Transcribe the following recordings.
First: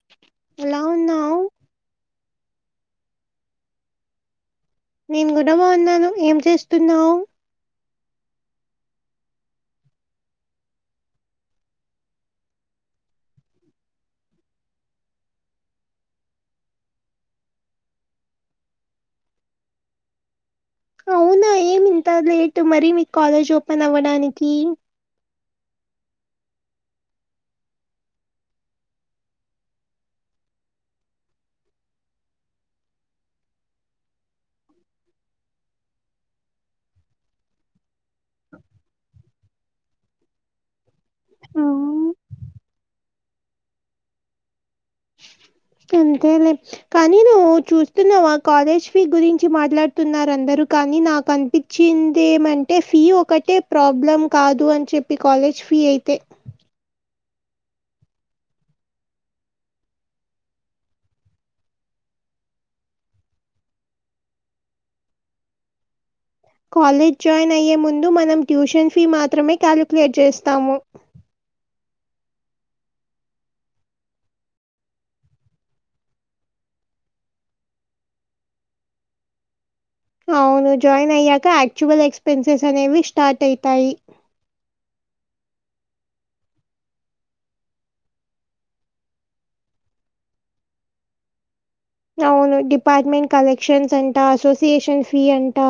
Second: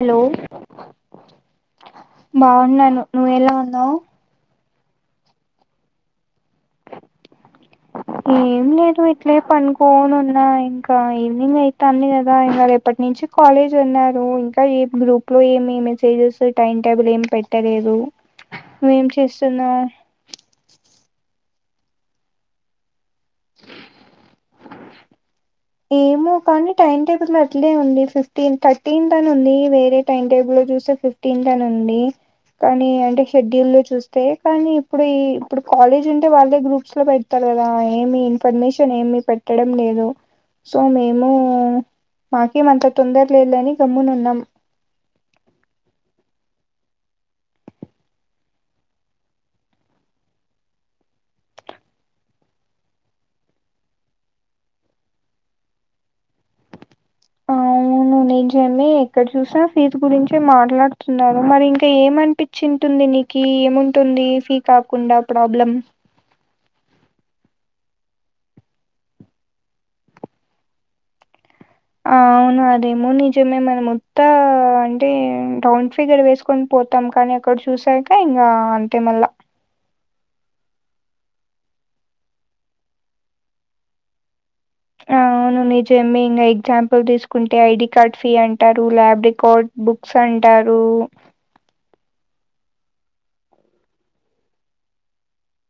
Hello ఎలా ఉన్నావు బాగున్నాను నువ్వ ఎలా ఉన్నావ్ నేను గూడా బావున్నాను ఏం చేస్తున్నావ్ ఏం లేదు ఇట్లే పనుకోను ఉన్నా ఇంకా ఈవినింగ్ అయితాంది కదా ఇంకా రేపటి నించి కాలేజ్ అన్నారు ఇంకా ఏం గ్రూప్ లో ఏమి మెసేజెస్ టైమ్ టేబుల్ ఏం పెట్టలేదు నువ్వు ఏం చేస్తున్నావ్ అవునా ఏమి ఇంత లేటు మరీ మీకు కాలేజ్ ఓపెన్ అవ్వడానికి ఏమో కానీ టైమ్ టేబుల్ అట్లే ఉంది ఫిఫ్టీన్ థర్టీన్త్ అని ఉంది వేరే టైమ్ టేబుల్ లో చూస్తే ఫిఫ్ తిన్త నుండి కానీ అంటే షెడ్యూల్ లో చూస్తే కానీ ఇప్పుడు ఈ ఇప్పుడు కాలేజ్ ఉంటే వాళ్ళే గ్రూప్స్ లో పె పెట్టాల కదా ఏమి ఇన్ఫర్మేషన్ ఏమి పెట్టడం లేదు సో మేము అవును, మాకేమంతా తొందర లేదులే అని గమ్మునున్నాం గంతేలే కానీ నువ్వు చూస్తున్నావా కాలేజ్ ఫీ గురించి మాట్లాడుతున్నారు అందరు కానీ నాకు అనిపి చ్చిందేమంటే ఫీ ఒకటే ప్రాబ్లం కాదు అని చెప్పి కాలేజ్ ఫీ అయితే అవును నిజమే ఎక్కడ చూసినా ఫీజ్ గురించే మాట్లాడుతున్నారు మరి ఇంకా ఏమనిపి చింటుంది నీకి ఏముంటుంది ఫీ కాకుండా ప్రాబ్లం కాలేజ్ జాయిన్ అయ్యే ముందు మనం ట్యూషన్ ఫీ మాత్రమే కాలిక్యూలేట్ చేస్తాము ఆ అవును అదేమో నిజమే మన మొత్తా అంటే రౌండ్ ఫిగర్ వేసుకొని పోతాం కానీ అక్కడ చూసాక ఇంకా అంతే మళ్ళా అవును జాయిన్ అయ్యాక యాక్చువల్ ఎక్స్పెన్సెస్ అనేవి స్టార్ట్ అవుతాయి ఆ అవును నిజేమ ఇంకా ఎగ్జాంపుల్ తీసుకుంటే ఐడి కార్డ్ ఫీ అంటారు ల్యాబ్ రికార్డ్ బుక్స్ అంటారు అవును డిపార్మెంట్ కలెక్షన్స్ అంటా అసోసియేషన్ ఫీ అంటా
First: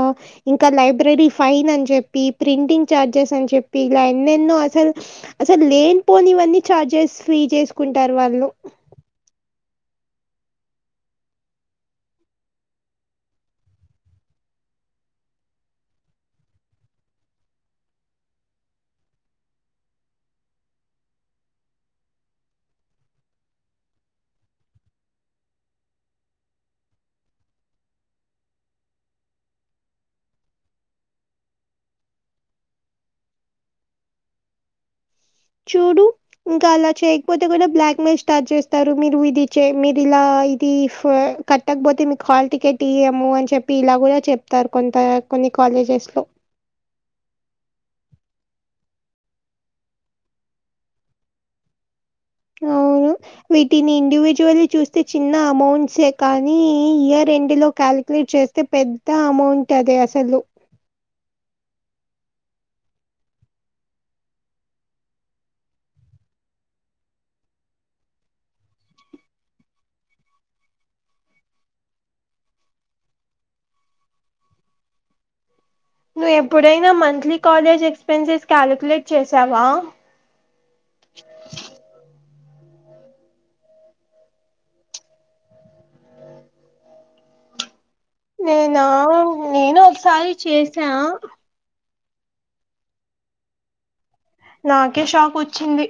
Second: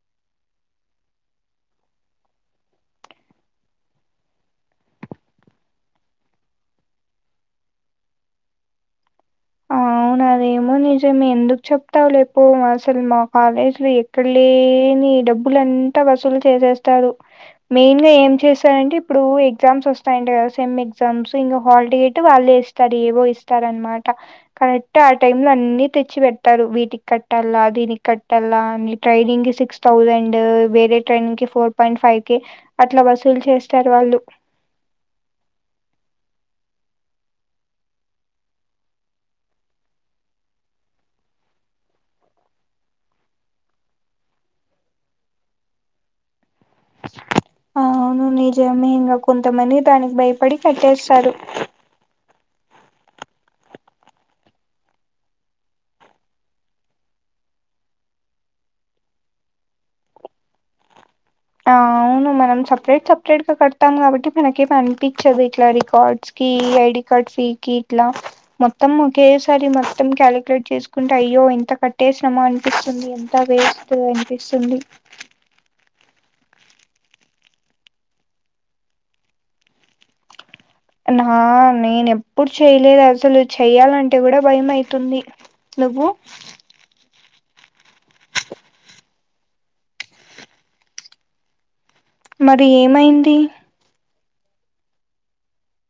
ఇంకా లైబ్రరీ ఫైన్ అని చెప్పి ప్రింటింగ్ ఛార్జెస్ అని చెప్పి ఇలా ఎన్నెన్నో అసల్ అసల్ లేని పోనివన్నీ చార్జెస్ ఫ్రీ చేసుకుంటారు వాళ్ళు ఆ! అవును అదేమో నిజమే ఎందుకు చెప్తావు లే పో అసలు మా కాలేజీలో ఎ క్కడ లేని డబ్బులంతా వసూలు చేసేస్తారు మెయిన్ గా ఏం చేశా అంటే ఇప్పుడు ఎగ్జామ్స్ వస్తాయింట గదా సెమ్ ఎగ్జామ్స్ ఇంకా హాల్ టికెట్ వాళ్ళే వి కడెవో ఇస్తారు అన్నమాట కరెక్ట్ ఆ టైమ్ లో అన్ని తెచ్చి పెడతారు వీటికి కట్టాల దీనికి కట్టాలా అని ట్రైనింగ్ సిక్స్ థౌజండ్ వేరే ట్రైన్ కి ఫోర్ పాయింట్ ఫైవ్ కె అట్ల వసూలు చేస్తారు వాళ్ళు చూడు ఇంకా అలా చేయకపోతే కూడా బ్లాక్ మెయిల్ స్టార్ట్ చేస్తారు మీరు ఇది చే మీరు ఇలా ఇది ఫ కట్టకపోతే మీకు హల్ టికెట్ ఇయ్యము అని చెప్పి ఇలా కూడా చెప్తారు కొంత కొన్ని కాలేజెస్ లో ఆ అవును నిజమే ఇంగా కొంతమంది దానికి భయపడి కట్టేస్తారు అవును వీటిని ఇండివిజువల్లీ చూస్తే చిన్న అమౌంట్సే కానీ ఇయర్ ఎండ్ లో కాలిక్యులేట్ చేస్ తే పెద్ద అమౌంట్ అదే అసలు అవును మనం సపరేట్ సపరేట్ గా కడతాము కాబట్టి మనకి ఏమి అనిపించదు ఇట్లా రికార్డ్స్ కి ఐడి కార్డ్ ఫీ కి ఇట్లా మొత్తం ఒకేసారి మొత్తం కాలిక్యులేట్ చేసుకుంటే అయ్యో ఇంత కట్టేస్నమా అనిపిస్తుంది తా వేస్ట్ అనిపిస్తుంది నువ్ ఎప్పుడైనా మంత్లీ కాలేజ్ ఎక్స్పెన్సెస్ క్యాలుక్లెట్ చేసావా నా నేనెప్పుడు చేయలేదు అసలు చెయ్యాలంటే కూడా భయం అయితుంది నువ్వు నేనా నేను ఒకసారి చేసా మరి ఏమైంది నాకే షాకొచ్చింది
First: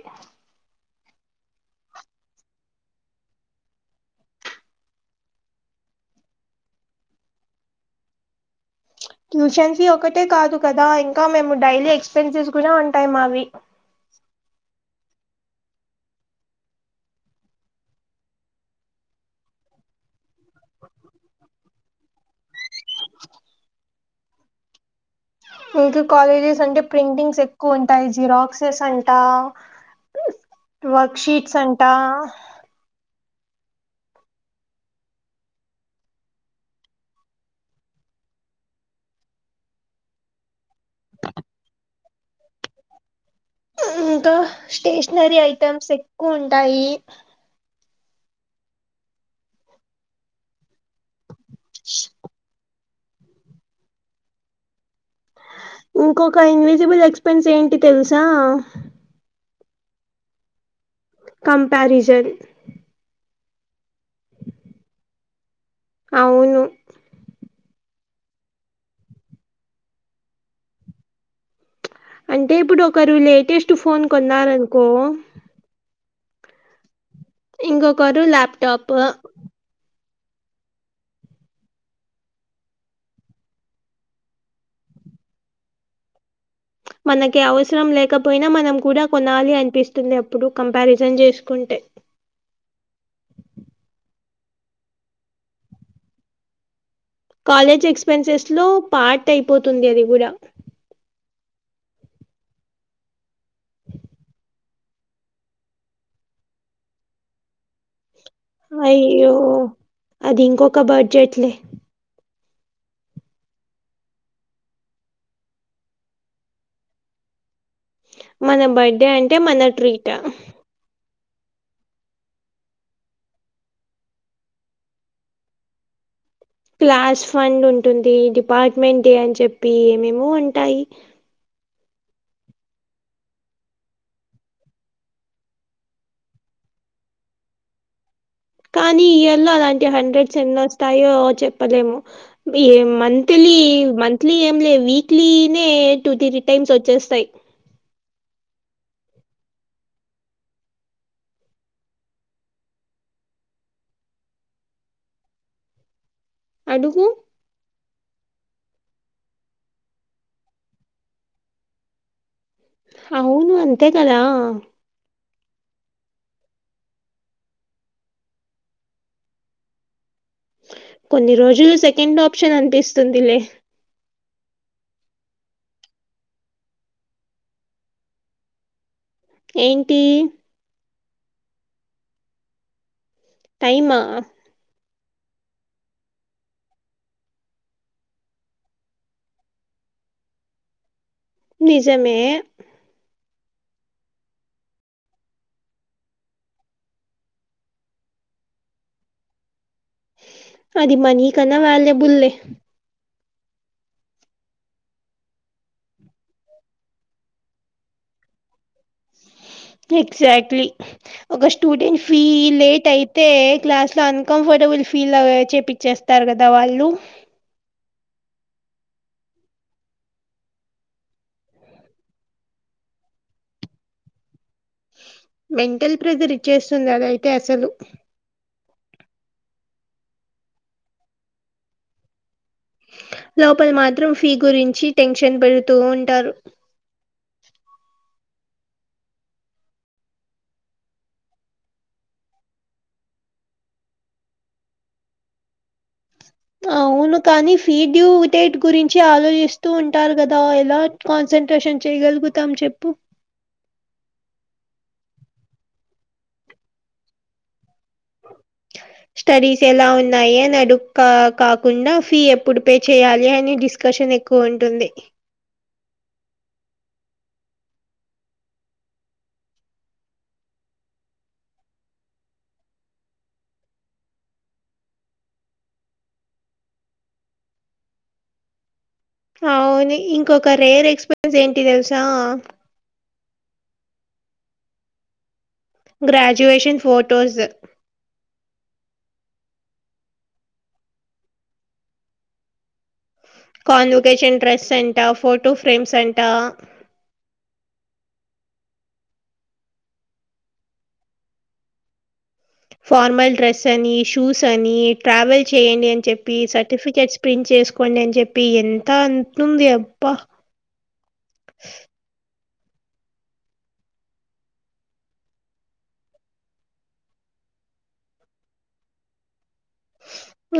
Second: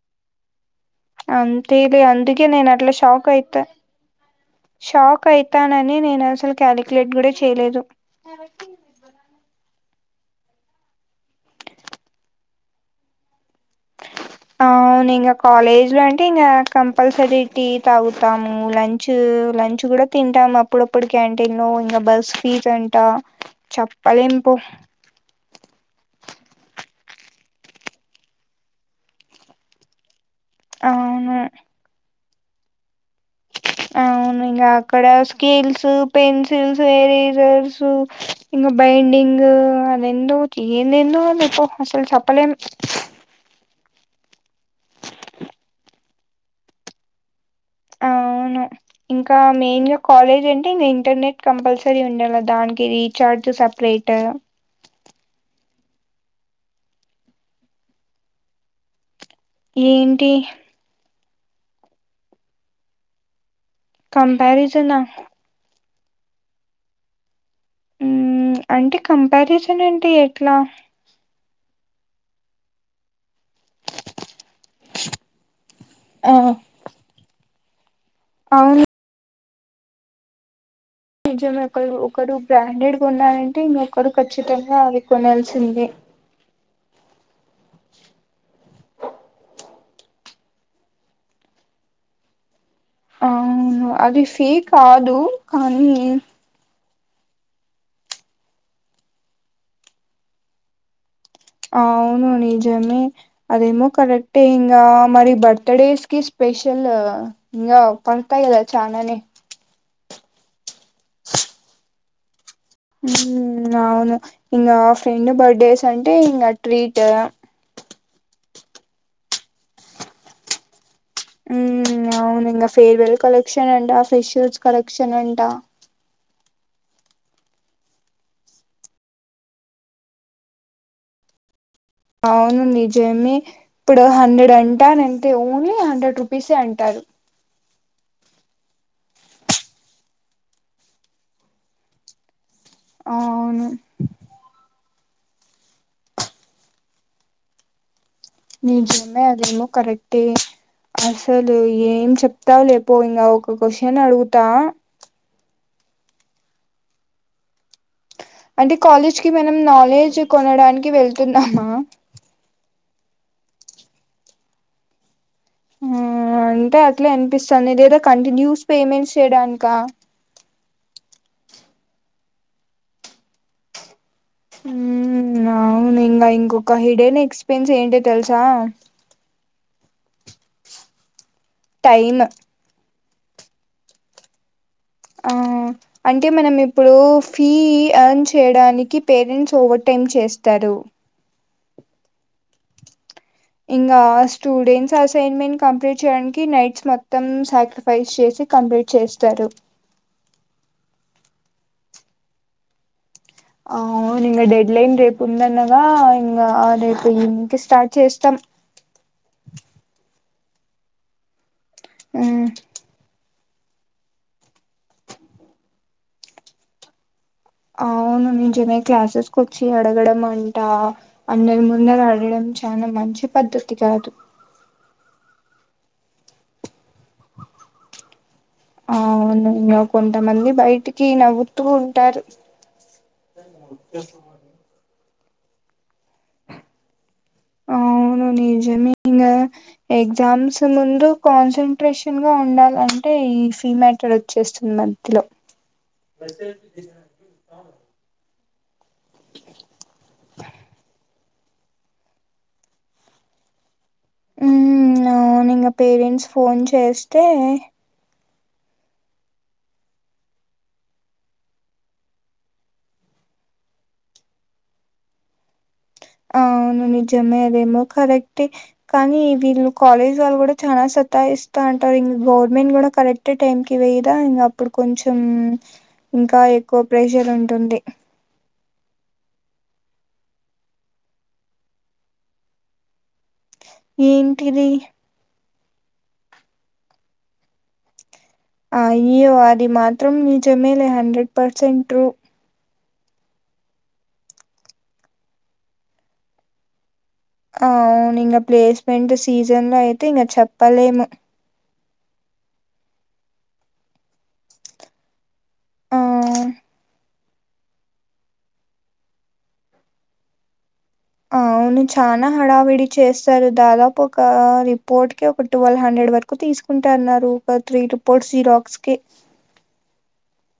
అంతేలే అందుకే నేనట్ల శాక్ అయిత షాక్ అయితానని నేనసలు కాలిక్యులేట్ గూడ చేయలేదు ట్యూషన్ ఫీ ఒకటే కాదు కదా ఇంకా మేము డైలీ ఎక్స్పెన్సెస్ కూడా ఉంటాయి మావి అవును ఇంగ కాలేజ్ లో అంటే ఇంకా కంపల్సరీ టీ తాగుతాము లంచ్ చ్ లంచ్ కూడ తింటాం అప్పుడప్పుడు క్యాంటీన్ లో ఇంకా బస్ ఫీజ్ అంట చప్పలేం పో ఇంక కాలేజెస్ అంటే ప్రింటింగ్స్ ఎక్కువ ఉంటాయి జిరాక్సెస్ అంట వర్క్ అవును షీట్స్ అంటా అవును ఇంగా అక్కడ స్కేల్స్, పెన్సిల్స్, ఎరేజర్స్ ఇంగ బైండింగ్ అదెందో చి ఎందేందో ఉన్నయ్ పో అసలు చెప్పలేం ఇంకా స్టేషనరీ ఐటెమ్స్ ఎక్కువ ఉంటాయి అవును ఇంకా మెయిన్ గ కాలేజ్ అంటే ఇంగ ఇంటర్నెట్ కంపల్సరీ ఉండాల దానికి ఇ రీచార్జ్ సపరేట్ ఇంకొక ఇన్విజిబుల్ ఎక్స్పెన్స్ ఏంటి తెలుసా ఏంటి కంపారిజన్ కంపారిజన్ ఆ అవును హ్మ్ అంటే కంపారిజన్ ఏంటి ఎట్లా అంటే ఇప్పుడు ఒకరు లేటెస్ట్ ఫోన్ కొన్నారనుకో ఆ ఇంకొకరు అవును ల్యాప్టాప్ నిజమే ఒకలు ఒకడు బ్రాండెడ్ కొన్నాడంటే ఇంకొకరు ఖచ్చితంగా అవి కొనాల్సిందే మనకి అవసరం లేకపోయినా మనం కూడ కొనాలి అనిపిస్తుంది అప్పుడు కంపారిజన్ జేసుకుంటే అవును అది ఫీ కాదు కనీ కాలేజ్ ఎక్స్పెన్సెస్ లో పార్ట్ అయిపోతుంది అది గుడా అవును నిజమే అదేమో కరెక్టే ఇన్ గా మరి బర్త్ డేస్ కి స్పెషల్ ఇంగా పడ్తాయ్ గద అయ్యో అది ఇంకొక బడ్జెట్లే హుమ్ అవును ఇంగా ఫ్రెండ్ బర్డేసంటే ఇంగ ట్రీట్ మన బర్డే అంటే మన ట్రీట్ ఉమ్ అవును ఇంగ ఫేర్వెల్ కలెక్షనంట, ఫ్రెషర్స్ కలెక్షనంట క్లాస్ ఫండుంటుంది డిపార్ట్మెంట్ యని చెప్పి ఏమేమో ఉంటాయి అవును నిజమే ఇప్పుడు హండ్రెడ్ అంటా నంతే ఓన్లీ హండ్రెడ్ రూపీసే అంటారు కానీ ఈయర్ లో అలాంటి హండ్రెడ్స్ ఎన్నోస్తాయో చెప్పలేము ఇగేమ్ మంత్లీ అవును మంత్లీ ఏం లేవ్ విక్లీనే టూ త్రీ టైమ్స్ వచ్చేస్తాయ్ నిజంగా అదేమో కరెక్టే అసలు ఏం చెప్తా లేపో ఇంకా ఒక క్వశ్చన్ అడుగుతా అడుగు అంటే కాలేజ్ కి మనం నాలెడ్జ్ కొనడానికి వెళ్తున్నామా అవును అంతే కదా అ అంటే అట్లే అనిపిస్తాంది లేదా కంటిన్యూస్ పేమెంట్స్ చేయడానికా కొన్ని రోజులు సెకండ్ ఆప్షన్ అనిపిస్తుందిలే అవును ఇంకా ఇంకొక హిడేన్ ఎక్సపెన్స్ ఏంటో తెలుసా ఎంటీ టైమ్ టైమా ఆ అంటే మనం ఇప్పుడు ఫీ ఎర్న్ చేయడానికి పేరెంట్స్ ఓవర్ టైమ్ చేస్తారు నిజమే ఇంకా స్టూడెంట్స్ అసైన్మెంట్ కంప్లీట్ చేయడానికి నైట్స్ మొత్తం సాక్రైఫిస్ సాక్రీఫైస్ చేసి కంప్లీట్ చేస్తారు అది మనీ కన్నా వాల్యబుల్ లే అ అవును ఇంకా డెడ్ లైన్ రేపు ఉంద అనగా ఇంకా రేపు ఈవినింగ్ కి స్టార్ట్ చేస్తాం ఎగ్జాక్ట్లీ ఒక స్టూడెంట్ ఫీ మ్మ్ లేట్ అయితే క్లాస్ లో ఉంకంఫర్టబుల్ అన్ కంఫర్టబుల్ ఫీల్ చేపిచ్చేస్తారు కదా వాళ్ళు అవును నిజమే క్లాసెస్కి వచ్చి అడగడమంట అందరి ముందర అడగడం చాలా మంచి పద్ధతి కాదు మెంటల్ ప్రెజర్ ఇచ్చేస్తుంది అదయితే అసలు ఆ అవును ఇంగ కొంతమంది బయటికి నవ్వుతూ ఉంటారు లోపల మాత్రం ఫీ గురించి టెన్షన్ బడుతూ ఉంటారు అవును నిజమే ఇంగ ఎగ్జామ్స్ ముందు కాన్సన్ంట్రేషన్ గా ఉండాలంటే ఈ ఫీ మ్యాటర్ వి చెస్ట్ మధ్యలో అవును కానీ ఫీ డ్యూ డేట్ గురించి మంచిి ఆలోచిస్తూ ఉంటారు కదా ఎలా కాన్సన్ంట్రేషన్ చేయగలుగుతాం చెప్పు ఉ అవును ఇంకా పేరెంట్స్ ఫోన్ చేస్తే స్టడీస్ ఎలా ఉన్నాయి అని అడుగు కాకుండ ఫీ ఎప్పుడు పే చెయ్యాలి అని డిస్ డిస్కషన్ ఎక్కువ ఉంటుంది అ అవును నిజమే అదేమో కరెక్ట్ కానీ వీళ్ళు కాలేజ్ వాళ్ళు కూడా చాలా సతాయిస్తూ ఉంటారు ఇంకా గవర్నమెంట్ కూడా కరెక్ట్ టైం కి వెయ్యరా ఇంకా అప్పుడు కొంచెం ఇంకా ఎక్కువ ప్రెషర్ ఉంటుంది అవును ఇంకొక రేర్ ఎక్స్పీరియన్స్ ఏంటి తెలుసా ఏంటిది గ్రాడ్యుయేషన్ ఫోటోస్ అయ్యో అది మాత్రం నిజమేలే hundred percent true convocation dress అంట ఫోటో ఫ్రేమ్స్ అంట అ అవును ఇంక ప్లేస్మెంట్ సీజన్ లో అయితే ఇంక చెప్పలేము ఫార్మల్ డ్రెస్సని షూస్ అని ట్రావెల్ చేయండి ఆ అని చెప్పి సర్టిఫికెట్స్ ప్రింట్ చేసుకోండి అని చెప్పి ఎంత అవుతుంది అబ్బా అవును చానా హడావిడి చేస్తారు. దాదాపు ఒక రిపోర్ట్ కి ఒక ట్వెల్వ్ హండ్రెడ్ వరకు తీసుకుంటా అన్నారు ఒక త్రీ రిపోర్ట్స్ జిరాక్స్ కి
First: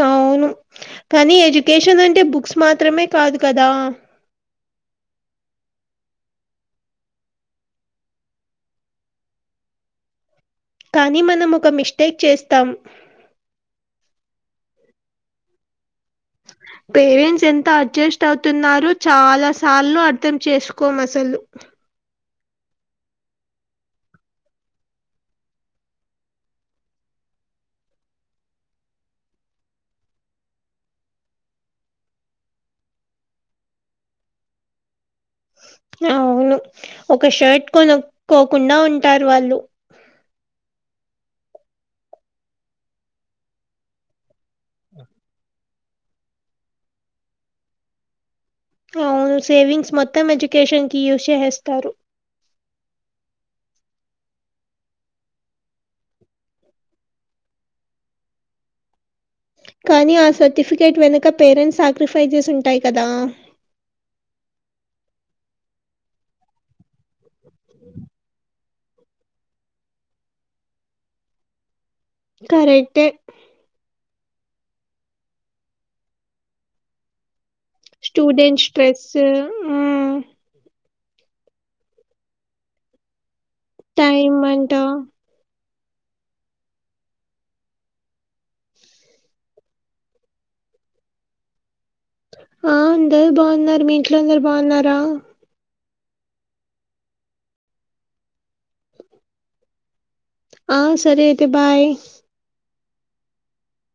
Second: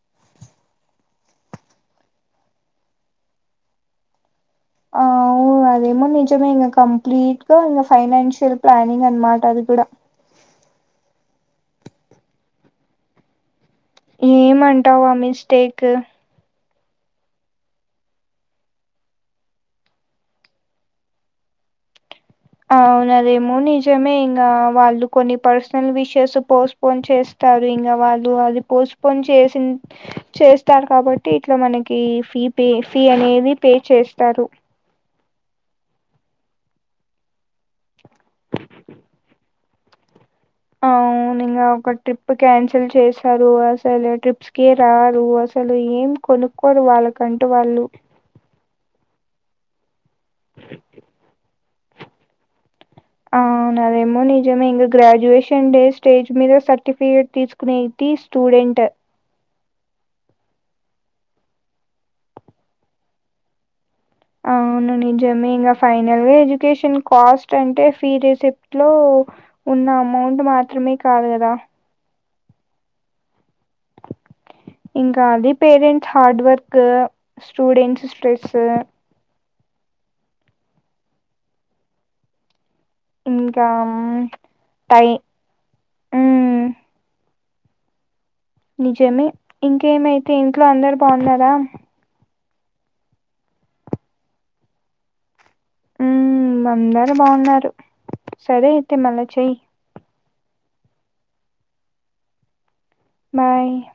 అవును కాని ఎడ్యుకేషనంటే బుక్స్ మాత్రమే కాదు కదా అవు అదేమో నిజమే, ఇక కంప్లీట్గా ఇక ఫైనాన్షియల్ ప్లానింగ్ అనమాట అది కూడా కానీ మనం ఒక మిస్టేక్ చేస్తాం. ఏమంటావు ఆ మిస్టేక్? పేరెంట్స్ ఎంత అడ్జస్ట్ అవుతున్నారు చాలా సార్లు అర్థం చేసుకోం అసలు అవునదేమో నిజమే ఇంకా వాళ్ళు కొన్ని పర్సనల్ విషెస్ పోస్ పోన్ చేస్తారు ఇంకా వాళ్ళు అది పోస్ట్పోన్ చేసిన్ చేస్తారు కాబట్టి ఇట్లా మనకి ఫీ పే ఫీ అనేది పే చేస్తారు. అవును ఒక షర్ట్ కొనుక్కోకుండా ఉంటారు వాళ్ళు అవును ఇంగ ఒక ట్రిప్ క్యాన్సిల్ చేశారు అసలు ట్రిప్స్ కే రారు అసలు ఏం కొనుక్కోరు వాళ్ళకంటూ వాళ్ళు అవును సేవింగ్స్ మొత్తం ఎడ్యుకేషన్ కి యూజ్ చేసేస్తారు. నాదేమో నిజమే ఇంకా గ్రాడ్యుయేషన్ డే స్టేజ్ మీద సర్టిఫికేట్ తీసుకునేది స్టూడెంట్ కానీ ఆ సర్టిఫికేట్ వెనుక పేరెంట్స్ సాక్రిఫైజెస్ ఉంటాయి కదా. అవును నిజమే ఇంకా ఫైనల్ గా ఎడ్యుకేషన్ కాస్ట్ అంటే ఫీ రిసీ ప్ట్ లో ఉన్న అమౌంట్ మాత్రమే కాదు కదా కరెక్టే ఇంకా అది parents hard work, students stress students stress ఊ ఇంకా టైం అంట టై మ్మ్ నిజమే, ఇంకేమైతే ఇంట్లో అందరు బాగున్నారా ఆ అందరు బాగున్నారు, మీ ఇంట్లో అందరు బాగున్నారా? ఉమ్ అందరు బాగున్నారు, సరే అయితే మళ్ళా చెయ్ ఆ సరే అయితే బై బై